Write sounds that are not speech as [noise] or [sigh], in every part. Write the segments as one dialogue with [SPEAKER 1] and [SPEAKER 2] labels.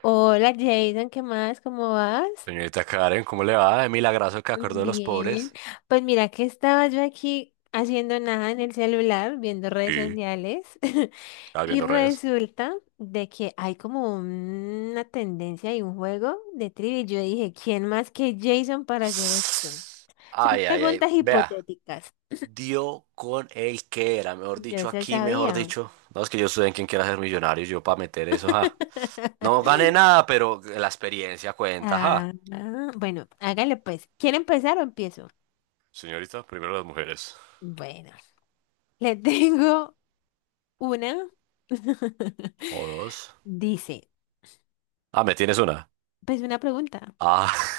[SPEAKER 1] Hola Jason, ¿qué más? ¿Cómo vas?
[SPEAKER 2] Señorita Karen, ¿cómo le va? De milagroso que acordó de los
[SPEAKER 1] Bien.
[SPEAKER 2] pobres.
[SPEAKER 1] Pues mira que estaba yo aquí haciendo nada en el celular, viendo redes
[SPEAKER 2] ¿Y?
[SPEAKER 1] sociales, [laughs]
[SPEAKER 2] ¿Estás
[SPEAKER 1] y
[SPEAKER 2] viendo redes?
[SPEAKER 1] resulta de que hay como una tendencia y un juego de trivia. Yo dije, ¿quién más que Jason para hacer esto? Son
[SPEAKER 2] Ay, ay, ay.
[SPEAKER 1] preguntas
[SPEAKER 2] Vea,
[SPEAKER 1] hipotéticas.
[SPEAKER 2] dio con el que era. Mejor
[SPEAKER 1] Yo
[SPEAKER 2] dicho,
[SPEAKER 1] se
[SPEAKER 2] aquí, mejor
[SPEAKER 1] sabía.
[SPEAKER 2] dicho. No, es que yo estudié en quien quiera ser millonario. Yo para meter eso, ja. No gané
[SPEAKER 1] [laughs]
[SPEAKER 2] nada, pero la experiencia cuenta, ja.
[SPEAKER 1] Ah, ah, bueno, hágale pues. ¿Quiere empezar o empiezo?
[SPEAKER 2] Señorita, primero las mujeres.
[SPEAKER 1] Bueno, le [laughs] tengo. Una
[SPEAKER 2] O
[SPEAKER 1] [laughs]
[SPEAKER 2] dos.
[SPEAKER 1] dice,
[SPEAKER 2] Ah, ¿me tienes una?
[SPEAKER 1] pues una pregunta.
[SPEAKER 2] Ah,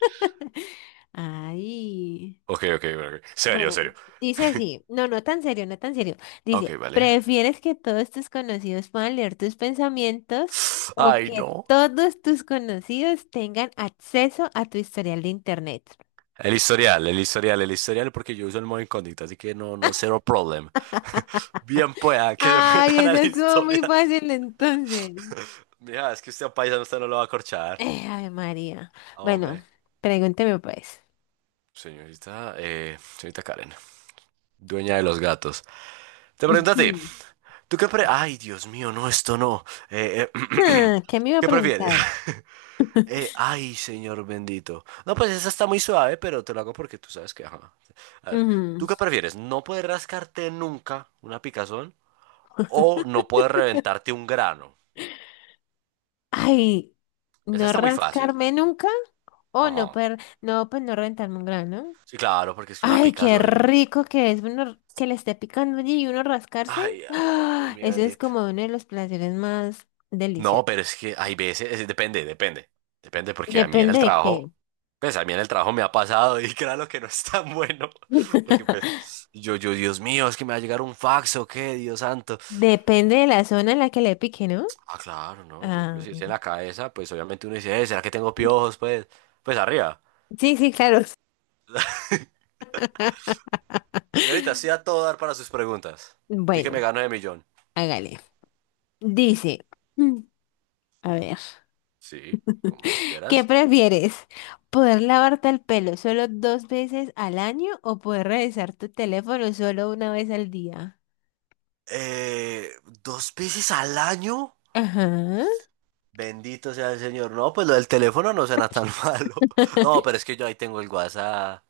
[SPEAKER 1] [laughs] Ay,
[SPEAKER 2] [laughs] ok, ok, ok. Serio,
[SPEAKER 1] bueno,
[SPEAKER 2] serio.
[SPEAKER 1] dice así, no, no tan serio, no tan serio.
[SPEAKER 2] Ok,
[SPEAKER 1] Dice,
[SPEAKER 2] vale.
[SPEAKER 1] ¿prefieres que todos tus conocidos puedan leer tus pensamientos o
[SPEAKER 2] Ay,
[SPEAKER 1] que
[SPEAKER 2] no.
[SPEAKER 1] todos tus conocidos tengan acceso a tu historial de internet?
[SPEAKER 2] El historial, el historial, el historial, porque yo uso el modo incógnito, así que no, no, cero problem. [laughs] Bien pueda
[SPEAKER 1] [laughs]
[SPEAKER 2] que se [laughs]
[SPEAKER 1] Ay,
[SPEAKER 2] metan al
[SPEAKER 1] esa estuvo muy
[SPEAKER 2] historial.
[SPEAKER 1] fácil entonces.
[SPEAKER 2] [laughs] Mira, es que usted a un paisano, usted no lo va a corchar.
[SPEAKER 1] Ay, María. Bueno,
[SPEAKER 2] Hombre.
[SPEAKER 1] pregúnteme pues.
[SPEAKER 2] Señorita, señorita Karen, dueña de los gatos. Te pregunto a ti,
[SPEAKER 1] [laughs]
[SPEAKER 2] ¿tú qué pre... Ay, Dios mío, no, esto no. Eh, eh,
[SPEAKER 1] Ah, ¿qué me iba
[SPEAKER 2] [clears throat]
[SPEAKER 1] a
[SPEAKER 2] ¿qué prefieres?
[SPEAKER 1] preguntar?
[SPEAKER 2] [laughs] Ay, señor bendito. No, pues esa está muy suave, pero te lo hago porque tú sabes que... ajá. A ver,
[SPEAKER 1] Ujú.
[SPEAKER 2] ¿tú qué prefieres? ¿No poder rascarte nunca una picazón? O no puedes
[SPEAKER 1] [laughs]
[SPEAKER 2] reventarte un grano.
[SPEAKER 1] Ay,
[SPEAKER 2] Esa
[SPEAKER 1] no
[SPEAKER 2] está muy fácil.
[SPEAKER 1] rascarme nunca o no
[SPEAKER 2] Ajá.
[SPEAKER 1] per, no, pues no rentarme un grano.
[SPEAKER 2] Sí, claro, porque es que una
[SPEAKER 1] Ay, qué
[SPEAKER 2] picazón. Y-
[SPEAKER 1] rico que es uno que le esté picando allí y uno rascarse.
[SPEAKER 2] Ay, ay, ay, Dios
[SPEAKER 1] ¡Ah!
[SPEAKER 2] mío
[SPEAKER 1] Eso es
[SPEAKER 2] bendito.
[SPEAKER 1] como uno de los placeres más
[SPEAKER 2] No,
[SPEAKER 1] deliciosos.
[SPEAKER 2] pero es que hay veces, depende, depende. Depende, porque a mí en
[SPEAKER 1] Depende
[SPEAKER 2] el
[SPEAKER 1] de qué.
[SPEAKER 2] trabajo, pues a mí en el trabajo me ha pasado y [laughs] claro que no es tan bueno. [laughs] Porque pues,
[SPEAKER 1] [laughs]
[SPEAKER 2] yo, Dios mío, es que me va a llegar un fax o qué, Dios santo.
[SPEAKER 1] Depende de la zona en la que le pique, ¿no?
[SPEAKER 2] Ah, claro, no, por ejemplo,
[SPEAKER 1] Ah,
[SPEAKER 2] si es en la cabeza, pues obviamente uno dice, ¿será que tengo piojos? Pues, pues arriba."
[SPEAKER 1] sí, sí, claro.
[SPEAKER 2] [laughs] Señorita, sí
[SPEAKER 1] [laughs]
[SPEAKER 2] a todo dar para sus preguntas. Tú que me
[SPEAKER 1] Bueno,
[SPEAKER 2] gano de millón.
[SPEAKER 1] hágale. Dice, mm, a ver.
[SPEAKER 2] Sí, como tú
[SPEAKER 1] ¿Qué
[SPEAKER 2] quieras.
[SPEAKER 1] prefieres? ¿Poder lavarte el pelo solo dos veces al año o poder revisar tu teléfono solo una vez al día?
[SPEAKER 2] Eh, ¿Dos veces al año?
[SPEAKER 1] Ajá.
[SPEAKER 2] Bendito sea el Señor. No, pues lo del teléfono no suena tan [laughs] malo. No, pero es
[SPEAKER 1] [laughs]
[SPEAKER 2] que yo ahí tengo el WhatsApp.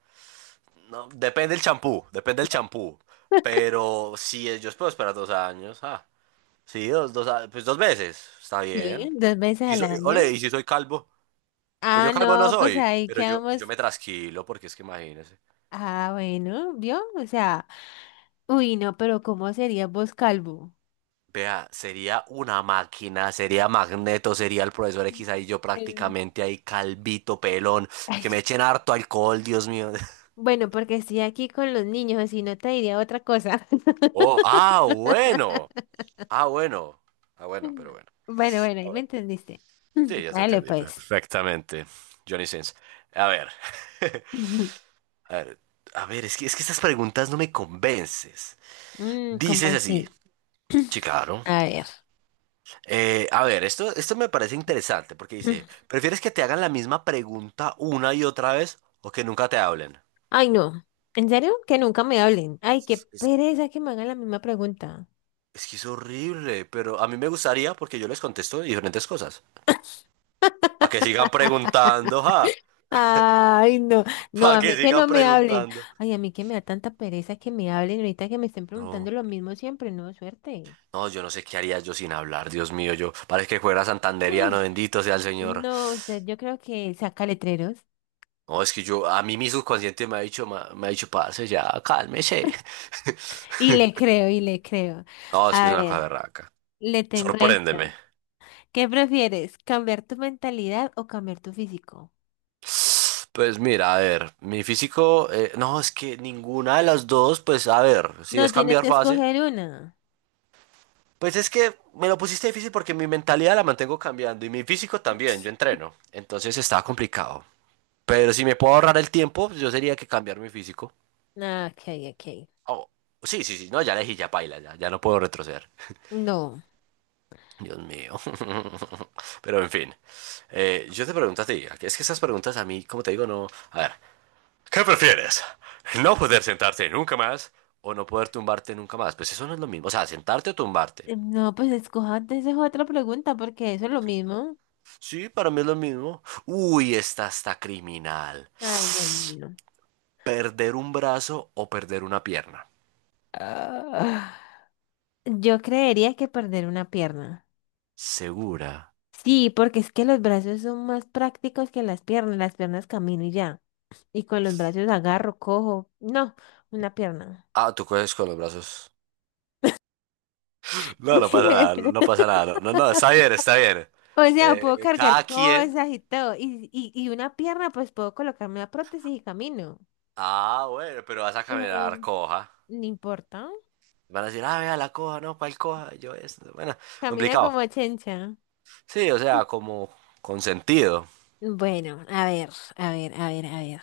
[SPEAKER 2] No, depende el champú, depende el champú. Pero sí, yo puedo esperar 2 años. Ah, sí, pues dos veces. Está
[SPEAKER 1] Sí,
[SPEAKER 2] bien.
[SPEAKER 1] dos veces
[SPEAKER 2] Y
[SPEAKER 1] al año.
[SPEAKER 2] ole, ¿y si soy calvo? Pues yo
[SPEAKER 1] Ah,
[SPEAKER 2] calvo no
[SPEAKER 1] no, pues
[SPEAKER 2] soy,
[SPEAKER 1] ahí
[SPEAKER 2] pero yo
[SPEAKER 1] quedamos.
[SPEAKER 2] me trasquilo porque es que imagínese.
[SPEAKER 1] Ah, bueno, ¿vio? O sea, uy, no, pero ¿cómo sería vos calvo?
[SPEAKER 2] Vea, sería una máquina, sería Magneto, sería el profesor X ahí yo
[SPEAKER 1] Eh,
[SPEAKER 2] prácticamente ahí calvito, pelón, y
[SPEAKER 1] ay,
[SPEAKER 2] que me echen harto alcohol, Dios mío. [laughs]
[SPEAKER 1] bueno, porque estoy aquí con los niños, si no te diría otra cosa.
[SPEAKER 2] Oh, ah, bueno.
[SPEAKER 1] [laughs]
[SPEAKER 2] Ah, bueno. Ah, bueno, pero bueno.
[SPEAKER 1] Bueno, bueno, ahí me
[SPEAKER 2] Ahora,
[SPEAKER 1] entendiste.
[SPEAKER 2] sí,
[SPEAKER 1] [laughs]
[SPEAKER 2] ya te
[SPEAKER 1] Dale,
[SPEAKER 2] entendí
[SPEAKER 1] pues.
[SPEAKER 2] perfectamente, Johnny Sins. A ver. [laughs]
[SPEAKER 1] Ujú.
[SPEAKER 2] A ver, a ver, es que estas preguntas no me convences.
[SPEAKER 1] Mm, ¿cómo
[SPEAKER 2] Dices así,
[SPEAKER 1] así?
[SPEAKER 2] sí, claro,
[SPEAKER 1] A ver.
[SPEAKER 2] A ver, esto me parece interesante porque dice,
[SPEAKER 1] [clears throat]
[SPEAKER 2] ¿prefieres que te hagan la misma pregunta una y otra vez o que nunca te hablen?
[SPEAKER 1] Ay, no. ¿En serio? Que nunca me hablen. Ay, qué
[SPEAKER 2] Es,
[SPEAKER 1] pereza que me hagan la misma pregunta.
[SPEAKER 2] es que es horrible, pero a mí me gustaría porque yo les contesto diferentes cosas. Para que sigan preguntando, ja,
[SPEAKER 1] Ay, no.
[SPEAKER 2] [laughs]
[SPEAKER 1] No,
[SPEAKER 2] para
[SPEAKER 1] a
[SPEAKER 2] que
[SPEAKER 1] mí que
[SPEAKER 2] sigan
[SPEAKER 1] no me hablen.
[SPEAKER 2] preguntando.
[SPEAKER 1] Ay, a mí que me da tanta pereza que me hablen ahorita que me estén preguntando
[SPEAKER 2] No,
[SPEAKER 1] lo mismo siempre. No, suerte.
[SPEAKER 2] no, yo no sé qué haría yo sin hablar, Dios mío, yo parece que fuera santanderiano,
[SPEAKER 1] [laughs]
[SPEAKER 2] bendito sea el Señor.
[SPEAKER 1] No, usted, yo creo que saca letreros.
[SPEAKER 2] No, es que yo, a mí mi subconsciente me ha dicho, me ha dicho, parce, ya, cálmese. [laughs]
[SPEAKER 1] Y le creo, y le creo.
[SPEAKER 2] No, es que es
[SPEAKER 1] A
[SPEAKER 2] una
[SPEAKER 1] ver,
[SPEAKER 2] cosa berraca.
[SPEAKER 1] le tengo esta.
[SPEAKER 2] Sorpréndeme.
[SPEAKER 1] ¿Qué prefieres? ¿Cambiar tu mentalidad o cambiar tu físico?
[SPEAKER 2] Pues mira, a ver, mi físico, no, es que ninguna de las dos, pues a ver, si es
[SPEAKER 1] No, tienes
[SPEAKER 2] cambiar
[SPEAKER 1] que
[SPEAKER 2] fácil,
[SPEAKER 1] escoger una.
[SPEAKER 2] pues es que me lo pusiste difícil porque mi mentalidad la mantengo cambiando y mi físico también, yo entreno, entonces estaba complicado. Pero si me puedo ahorrar el tiempo, pues yo sería que cambiar mi físico.
[SPEAKER 1] Ah, ok, ok.
[SPEAKER 2] Oh, sí, sí, sí, no, ya elegí, ya paila, ya, ya no puedo retroceder.
[SPEAKER 1] No.
[SPEAKER 2] Dios mío. [laughs] Pero en fin, yo te pregunto a ti, es que esas preguntas a mí, como te digo, no, a ver. ¿Qué prefieres? ¿No poder sentarte nunca más o no poder tumbarte nunca más? Pues eso no es lo mismo. O sea, sentarte o tumbarte.
[SPEAKER 1] No, pues escoja antes esa otra pregunta porque eso es lo mismo.
[SPEAKER 2] Sí, para mí es lo mismo. Uy, esta está criminal.
[SPEAKER 1] Ay, Dios mío.
[SPEAKER 2] ¿Perder un brazo o perder una pierna?
[SPEAKER 1] Ah, yo creería que perder una pierna.
[SPEAKER 2] Segura.
[SPEAKER 1] Sí, porque es que los brazos son más prácticos que las piernas. Las piernas camino y ya. Y con los brazos agarro, cojo. No, una pierna.
[SPEAKER 2] Ah, tú coges con los brazos. No, no pasa nada, no
[SPEAKER 1] [laughs]
[SPEAKER 2] pasa nada. No, no, no, está bien, está bien.
[SPEAKER 1] O sea, puedo cargar
[SPEAKER 2] Cada quien.
[SPEAKER 1] cosas y todo. Y una pierna, pues puedo colocarme la prótesis y camino.
[SPEAKER 2] Ah, bueno, pero vas a
[SPEAKER 1] Pero
[SPEAKER 2] caminar coja.
[SPEAKER 1] no importa.
[SPEAKER 2] Van a decir, ah, vea la coja, no, ¿cuál coja? Yo es, bueno,
[SPEAKER 1] Camina
[SPEAKER 2] complicado.
[SPEAKER 1] como chencha.
[SPEAKER 2] Sí, o sea, como con sentido.
[SPEAKER 1] Bueno, a ver.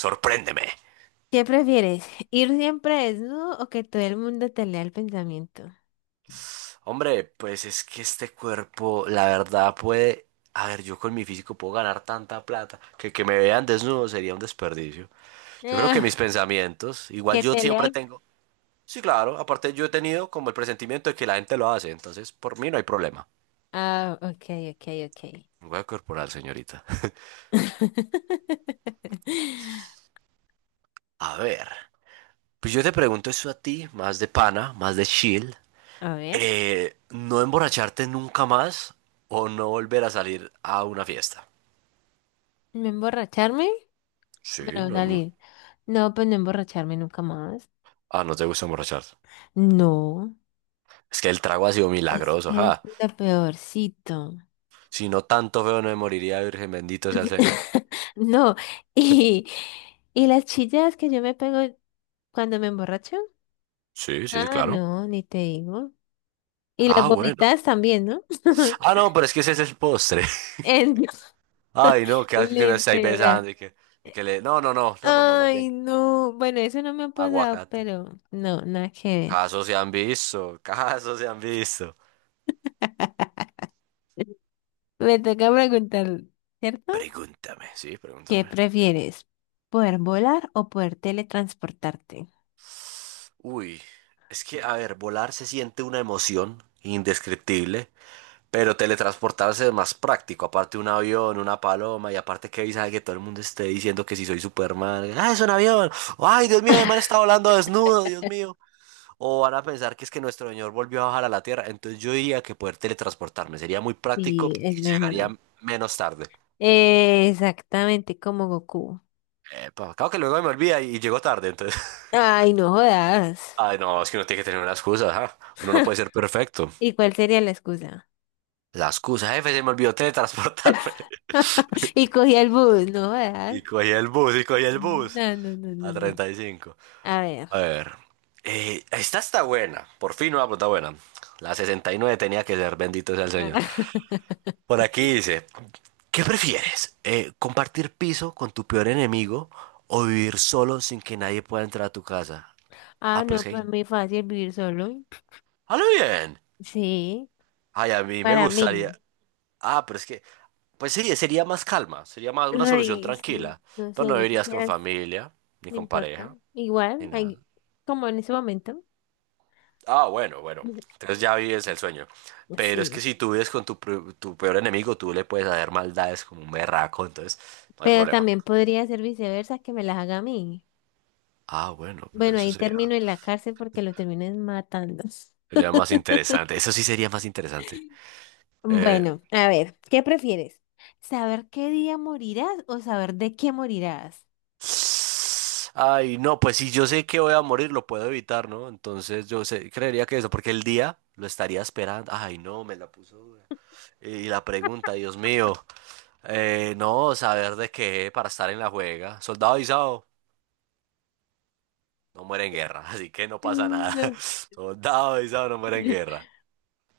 [SPEAKER 2] Sorpréndeme.
[SPEAKER 1] ¿Qué prefieres? [laughs] ¿Ir siempre desnudo o que todo el mundo te lea el pensamiento?
[SPEAKER 2] Hombre, pues es que este cuerpo, la verdad, puede... A ver, yo con mi físico puedo ganar tanta plata que me vean desnudo sería un desperdicio. Yo creo que mis
[SPEAKER 1] Ah,
[SPEAKER 2] pensamientos, igual
[SPEAKER 1] que
[SPEAKER 2] yo
[SPEAKER 1] te lea
[SPEAKER 2] siempre
[SPEAKER 1] el...
[SPEAKER 2] tengo... Sí, claro, aparte yo he tenido como el presentimiento de que la gente lo hace, entonces por mí no hay problema.
[SPEAKER 1] Ah, ok, ok, ok.
[SPEAKER 2] Voy corporal, señorita.
[SPEAKER 1] [laughs]
[SPEAKER 2] A ver, pues yo te pregunto eso a ti, más de pana, más de chill.
[SPEAKER 1] A ver,
[SPEAKER 2] ¿No emborracharte nunca más o no volver a salir a una fiesta?
[SPEAKER 1] ¿no emborracharme?
[SPEAKER 2] Sí,
[SPEAKER 1] Bueno,
[SPEAKER 2] no,
[SPEAKER 1] salir. No, pues no emborracharme nunca más.
[SPEAKER 2] ah, no te gusta emborracharse.
[SPEAKER 1] No,
[SPEAKER 2] Es que el trago ha sido
[SPEAKER 1] es
[SPEAKER 2] milagroso,
[SPEAKER 1] que es
[SPEAKER 2] ja.
[SPEAKER 1] lo peorcito.
[SPEAKER 2] Si no tanto feo no me moriría, Virgen, bendito sea el Señor.
[SPEAKER 1] [laughs] No, y, y las chillas que yo me pego cuando me emborracho.
[SPEAKER 2] Sí, sí, sí,
[SPEAKER 1] Ah,
[SPEAKER 2] claro.
[SPEAKER 1] no, ni te digo. Y las
[SPEAKER 2] Ah, bueno.
[SPEAKER 1] vomitadas también, ¿no?
[SPEAKER 2] Ah,
[SPEAKER 1] [laughs]
[SPEAKER 2] no, pero es que ese es el postre. [laughs]
[SPEAKER 1] En-
[SPEAKER 2] Ay, no, qué asco que no estáis
[SPEAKER 1] literal.
[SPEAKER 2] besando y que le... No, no, no, no, no, no, más
[SPEAKER 1] Ay,
[SPEAKER 2] bien.
[SPEAKER 1] no. Bueno, eso no me ha pasado,
[SPEAKER 2] Aguacate.
[SPEAKER 1] pero no, nada que
[SPEAKER 2] Casos se han visto, [laughs] casos se han visto.
[SPEAKER 1] ver. Me toca preguntar, ¿cierto?
[SPEAKER 2] Pregúntame, sí,
[SPEAKER 1] ¿Qué
[SPEAKER 2] pregúntame.
[SPEAKER 1] prefieres? ¿Poder volar o poder teletransportarte?
[SPEAKER 2] Uy, es que, a ver, volar se siente una emoción indescriptible. Pero teletransportarse es más práctico, aparte un avión, una paloma, y aparte que sabe que todo el mundo esté diciendo que si soy Superman, ah, es un avión, ay, Dios mío, el man
[SPEAKER 1] [laughs]
[SPEAKER 2] está volando desnudo, Dios mío. O van a pensar que es que nuestro señor volvió a bajar a la Tierra, entonces yo diría que poder teletransportarme sería muy práctico
[SPEAKER 1] Sí,
[SPEAKER 2] y
[SPEAKER 1] es mejor.
[SPEAKER 2] llegaría menos tarde.
[SPEAKER 1] Exactamente como Goku.
[SPEAKER 2] Epa, claro que luego me olvida y llego tarde, entonces.
[SPEAKER 1] Ay, no jodas.
[SPEAKER 2] [laughs] Ay, no, es que uno tiene que tener una excusa, ajá. Uno no puede ser perfecto.
[SPEAKER 1] ¿Y cuál sería la excusa?
[SPEAKER 2] La excusa, jefe, se me olvidó teletransportarme. [laughs]
[SPEAKER 1] [laughs] Y cogí el bus, no jodas.
[SPEAKER 2] Y cogí el bus, y cogí el bus
[SPEAKER 1] No, no, no, no,
[SPEAKER 2] a
[SPEAKER 1] no.
[SPEAKER 2] 35.
[SPEAKER 1] A ver.
[SPEAKER 2] A ver, esta está buena, por fin una pregunta buena. La 69 tenía que ser, bendito sea el Señor. Por
[SPEAKER 1] [laughs]
[SPEAKER 2] aquí dice, ¿qué prefieres? ¿Compartir piso con tu peor enemigo o vivir solo sin que nadie pueda entrar a tu casa?
[SPEAKER 1] Ah,
[SPEAKER 2] Ah, pero es
[SPEAKER 1] no,
[SPEAKER 2] que...
[SPEAKER 1] para mí es fácil vivir solo.
[SPEAKER 2] ¡Halo bien!
[SPEAKER 1] Sí,
[SPEAKER 2] Ay, a mí me
[SPEAKER 1] para
[SPEAKER 2] gustaría...
[SPEAKER 1] mí.
[SPEAKER 2] Ah, pero es que... Pues sí, sería más calma, sería más una solución
[SPEAKER 1] Ay, sí,
[SPEAKER 2] tranquila.
[SPEAKER 1] no
[SPEAKER 2] Pero
[SPEAKER 1] sé,
[SPEAKER 2] no
[SPEAKER 1] yo
[SPEAKER 2] vivirías con
[SPEAKER 1] quisiera,
[SPEAKER 2] familia, ni
[SPEAKER 1] no
[SPEAKER 2] con
[SPEAKER 1] importa.
[SPEAKER 2] pareja, ni
[SPEAKER 1] Igual, hay-
[SPEAKER 2] nada.
[SPEAKER 1] como en ese momento.
[SPEAKER 2] Ah, bueno, bueno.
[SPEAKER 1] [clears throat]
[SPEAKER 2] Entonces ya vives el sueño. Pero es que
[SPEAKER 1] Sí,
[SPEAKER 2] si tú vives con tu, tu peor enemigo, tú le puedes hacer maldades como un berraco, entonces no hay
[SPEAKER 1] pero
[SPEAKER 2] problema.
[SPEAKER 1] también podría ser viceversa que me las haga a mí.
[SPEAKER 2] Ah, bueno, pero
[SPEAKER 1] Bueno,
[SPEAKER 2] eso
[SPEAKER 1] ahí
[SPEAKER 2] sería,
[SPEAKER 1] termino en la cárcel porque lo terminen matando.
[SPEAKER 2] sería más interesante.
[SPEAKER 1] [laughs]
[SPEAKER 2] Eso sí sería más interesante. Eh,
[SPEAKER 1] Bueno, a ver, ¿qué prefieres? ¿Saber qué día morirás o saber de qué morirás?
[SPEAKER 2] ay, no, pues si yo sé que voy a morir, lo puedo evitar, ¿no? Entonces yo sé- creería que eso, porque el día lo estaría esperando. Ay, no, me la puso dura. Y la pregunta, Dios mío. No, saber de qué para estar en la juega. Soldado avisado no muere en guerra, [laughs] así que no pasa
[SPEAKER 1] Mm,
[SPEAKER 2] nada.
[SPEAKER 1] no.
[SPEAKER 2] [laughs] Soldado avisado no muere en
[SPEAKER 1] [laughs]
[SPEAKER 2] guerra.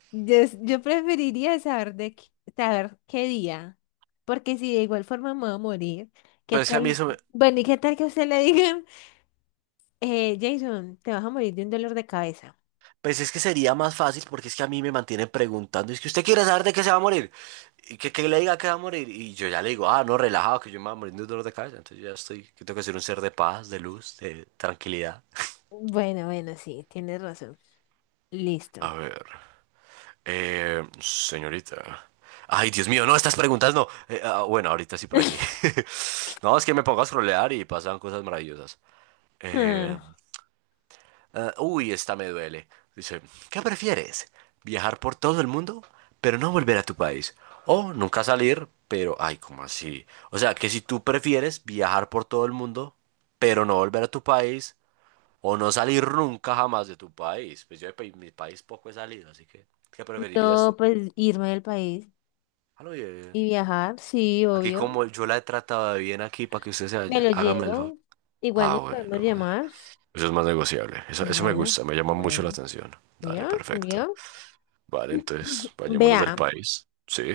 [SPEAKER 1] Yo preferiría saber de qué- saber qué día, porque si de igual forma me voy a morir, ¿qué
[SPEAKER 2] Pero es que a mí
[SPEAKER 1] tal?
[SPEAKER 2] eso me-
[SPEAKER 1] Bueno, ¿y qué tal que a usted le digan, [laughs] Jason, te vas a morir de un dolor de cabeza?
[SPEAKER 2] pues es que sería más fácil porque es que a mí me mantienen preguntando, es que usted quiere saber de qué se va a morir, y que, le diga que va a morir, y yo ya le digo, ah, no, relajado, que yo me voy a morir de un dolor de cabeza, entonces yo ya estoy, que tengo que ser un ser de paz, de luz, de tranquilidad.
[SPEAKER 1] Bueno, bueno, sí, tienes razón. Listo.
[SPEAKER 2] A ver, señorita. Ay, Dios mío, no, estas preguntas no. Ah, bueno, ahorita sí por aquí.
[SPEAKER 1] [laughs]
[SPEAKER 2] [laughs] No, es que me pongo a scrollear y pasan cosas maravillosas. Eh,
[SPEAKER 1] Ah,
[SPEAKER 2] Ah, uy, esta me duele. Dice, ¿qué prefieres? ¿Viajar por todo el mundo, pero no volver a tu país? O nunca salir, pero... Ay, ¿cómo así? O sea, que si tú prefieres viajar por todo el mundo, pero no volver a tu país, o no salir nunca jamás de tu país. Pues yo mi país poco he salido, así que, ¿qué preferirías
[SPEAKER 1] no,
[SPEAKER 2] tú?
[SPEAKER 1] pues irme del país
[SPEAKER 2] A lo bien.
[SPEAKER 1] y viajar, sí,
[SPEAKER 2] Aquí
[SPEAKER 1] obvio.
[SPEAKER 2] como yo la he tratado de bien aquí para que usted se
[SPEAKER 1] Me
[SPEAKER 2] vaya,
[SPEAKER 1] lo
[SPEAKER 2] hágame el favor.
[SPEAKER 1] llevo. Igual
[SPEAKER 2] Ah,
[SPEAKER 1] nos
[SPEAKER 2] bueno.
[SPEAKER 1] podemos llamar.
[SPEAKER 2] Eso es más negociable. Eso me
[SPEAKER 1] Bueno,
[SPEAKER 2] gusta, me llama mucho la
[SPEAKER 1] bueno.
[SPEAKER 2] atención. Dale,
[SPEAKER 1] ¿Vio?
[SPEAKER 2] perfecto.
[SPEAKER 1] ¿Vio?
[SPEAKER 2] Vale, entonces, vayámonos del
[SPEAKER 1] Vea.
[SPEAKER 2] país. Sí,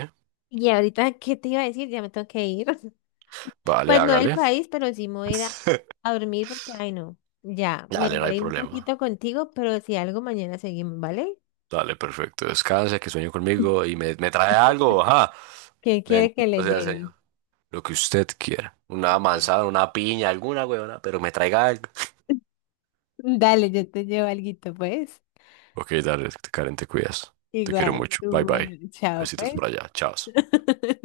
[SPEAKER 1] Y ahorita, ¿qué te iba a decir? Ya me tengo que ir.
[SPEAKER 2] vale,
[SPEAKER 1] Pues no el
[SPEAKER 2] hágale.
[SPEAKER 1] país, pero sí me voy a ir
[SPEAKER 2] [laughs]
[SPEAKER 1] a dormir porque, ay no, ya, me
[SPEAKER 2] Dale, no hay
[SPEAKER 1] reí un
[SPEAKER 2] problema.
[SPEAKER 1] poquito contigo, pero si algo mañana seguimos, ¿vale?
[SPEAKER 2] Dale, perfecto. Descanse, que sueño conmigo y me trae algo. Ajá.
[SPEAKER 1] ¿Qué quiere que
[SPEAKER 2] Bendito
[SPEAKER 1] le
[SPEAKER 2] sea el
[SPEAKER 1] lleve?
[SPEAKER 2] Señor. Lo que usted quiera. Una
[SPEAKER 1] Bueno.
[SPEAKER 2] manzana, una piña, alguna huevona, pero me traiga algo.
[SPEAKER 1] [laughs] Dale, yo te llevo alguito, pues.
[SPEAKER 2] Ok, dale, Karen, te cuidas. Te quiero
[SPEAKER 1] Igual,
[SPEAKER 2] mucho. Bye,
[SPEAKER 1] bueno,
[SPEAKER 2] bye.
[SPEAKER 1] chao,
[SPEAKER 2] Besitos por
[SPEAKER 1] pues.
[SPEAKER 2] allá. Chao.
[SPEAKER 1] [laughs]